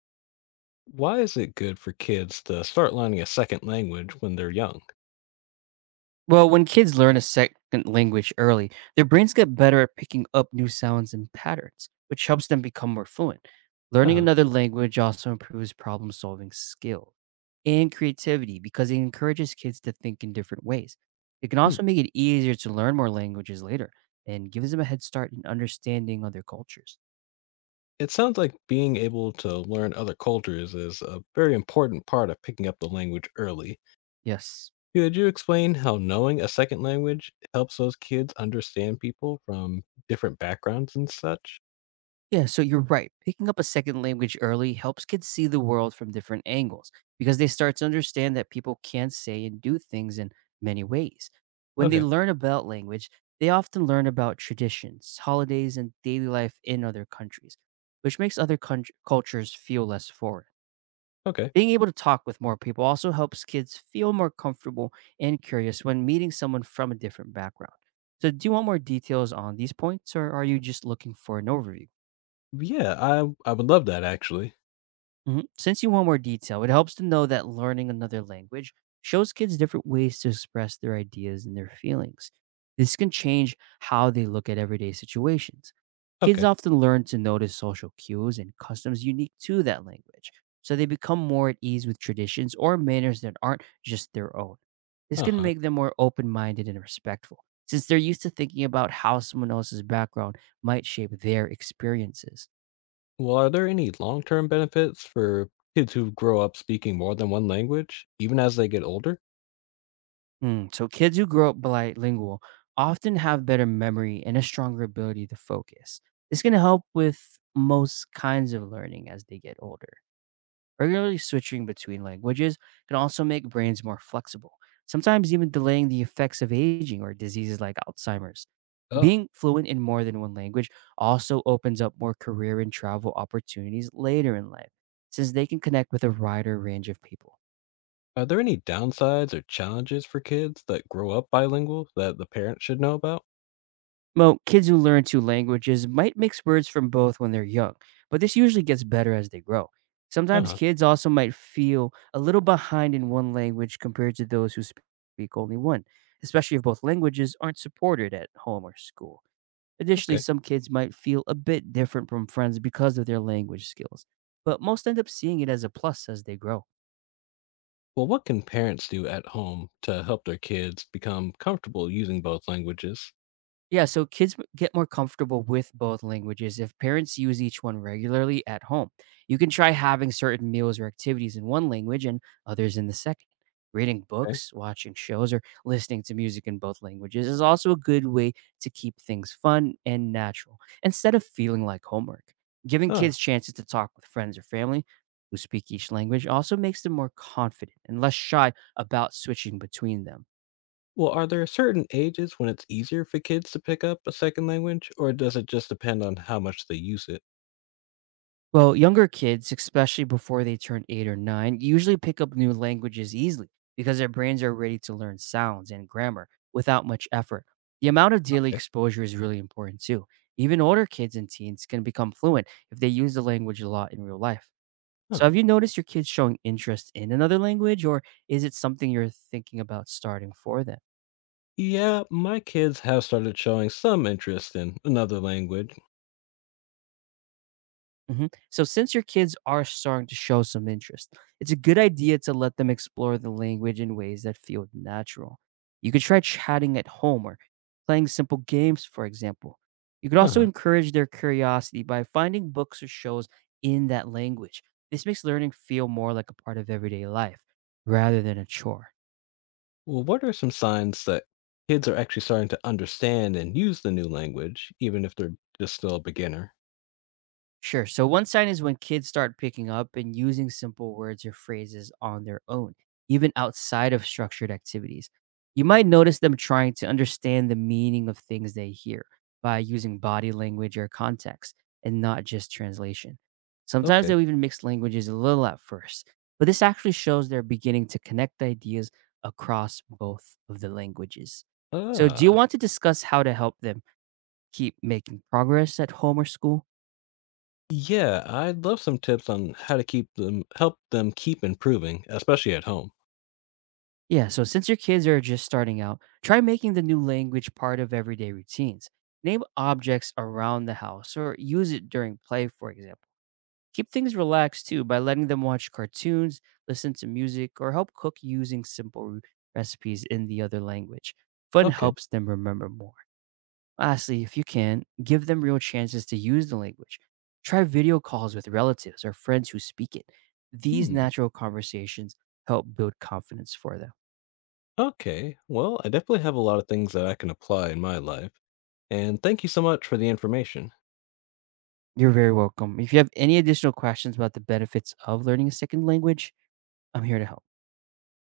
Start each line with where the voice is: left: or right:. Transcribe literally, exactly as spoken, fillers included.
left: Why is it good for kids to start learning a second language when they're young?
right: Well, when kids learn a second language early, their brains get better at picking up new sounds and patterns, which helps them become more fluent. Learning
left: Uh-huh.
right: another language also improves problem solving skill and creativity because it encourages kids to think in different ways. It can
left: Hmm.
right: also make it easier to learn more languages later and gives them a head start in understanding other cultures.
left: It sounds like being able to learn other cultures is a very important part of picking up the language early.
right: Yes.
left: Could you explain how knowing a second language helps those kids understand people from different backgrounds and such?
right: Yeah, so you're right. Picking up a second language early helps kids see the world from different angles because they start to understand that people can say and do things in many ways. When they
left: Okay.
right: learn about language, they often learn about traditions, holidays, and daily life in other countries, which makes other countr- cultures feel less foreign.
left: Okay.
right: Being able to talk with more people also helps kids feel more comfortable and curious when meeting someone from a different background. So, do you want more details on these points, or are you just looking for an overview?
left: Yeah, I I would love that actually.
right: Mhm. Since you want more detail, it helps to know that learning another language shows kids different ways to express their ideas and their feelings. This can change how they look at everyday situations. Kids
left: Okay.
right: often learn to notice social cues and customs unique to that language, so they become more at ease with traditions or manners that aren't just their own. This can
left: Uh-huh.
right: make them more open minded and respectful, since they're used to thinking about how someone else's background might shape their experiences.
left: Well, are there any long-term benefits for kids who grow up speaking more than one language even as they get older?
right: Mm, so kids who grow up bilingual often have better memory and a stronger ability to focus. This can help with most kinds of learning as they get older. Regularly switching between languages can also make brains more flexible, sometimes even delaying the effects of aging or diseases like Alzheimer's.
left: Oh.
right: Being fluent in more than one language also opens up more career and travel opportunities later in life, since they can connect with a wider range of people.
left: Are there any downsides or challenges for kids that grow up bilingual that the parents should know about?
right: Well, kids who learn two languages might mix words from both when they're young, but this usually gets better as they grow.
left: Uh
right: Sometimes
left: huh.
right: kids also might feel a little behind in one language compared to those who speak only one, especially if both languages aren't supported at home or school. Additionally,
left: Okay.
right: some kids might feel a bit different from friends because of their language skills, but most end up seeing it as a plus as they grow.
left: Well, what can parents do at home to help their kids become comfortable using both languages?
right: Yeah, so kids m- get more comfortable with both languages if parents use each one regularly at home. You can try having certain meals or activities in one language and others in the second. Reading
left: Okay.
right: books, watching shows, or listening to music in both languages is also a good way to keep things fun and natural instead of feeling like homework. Giving
left: Uh,
right: kids chances to talk with friends or family who speak each language also makes them more confident and less shy about switching between them.
left: well, are there certain ages when it's easier for kids to pick up a second language, or does it just depend on how much they use it?
right: Well, younger kids, especially before they turn eight or nine, usually pick up new languages easily because their brains are ready to learn sounds and grammar without much effort. The amount of daily
left: Okay.
right: exposure is really important too. Even older kids and teens can become fluent if they use the language a lot in real life.
left: Huh.
right: So, have you noticed your kids showing interest in another language, or is it something you're thinking about starting for them?
left: Yeah, my kids have started showing some interest in another language.
right: Mhm. So, since your kids are starting to show some interest, it's a good idea to let them explore the language in ways that feel natural. You could try chatting at home or playing simple games, for example. You could
left: Uh
right: also
left: huh.
right: encourage their curiosity by finding books or shows in that language. This makes learning feel more like a part of everyday life rather than a chore.
left: Well, what are some signs that kids are actually starting to understand and use the new language, even if they're just still a beginner?
right: Sure. So one sign is when kids start picking up and using simple words or phrases on their own, even outside of structured activities. You might notice them trying to understand the meaning of things they hear by using body language or context and not just translation. Sometimes
left: Okay.
right: they'll even mix languages a little at first, but this actually shows they're beginning to connect ideas across both of the languages. So, do you
left: Ah.
right: want to discuss how to help them keep making progress at home or school?
left: Yeah, I'd love some tips on how to keep them help them keep improving, especially at home.
right: Yeah, so since your kids are just starting out, try making the new language part of everyday routines. Name objects around the house or use it during play, for example. Keep things relaxed too by letting them watch cartoons, listen to music, or help cook using simple re- recipes in the other language. Fun
left: Okay.
right: helps them remember more. Lastly, if you can, give them real chances to use the language. Try video calls with relatives or friends who speak it. These
left: Hmm.
right: natural conversations help build confidence for them.
left: Okay. Well, I definitely have a lot of things that I can apply in my life. And thank you so much for the information.
right: You're very welcome. If you have any additional questions about the benefits of learning a second language, I'm here to help.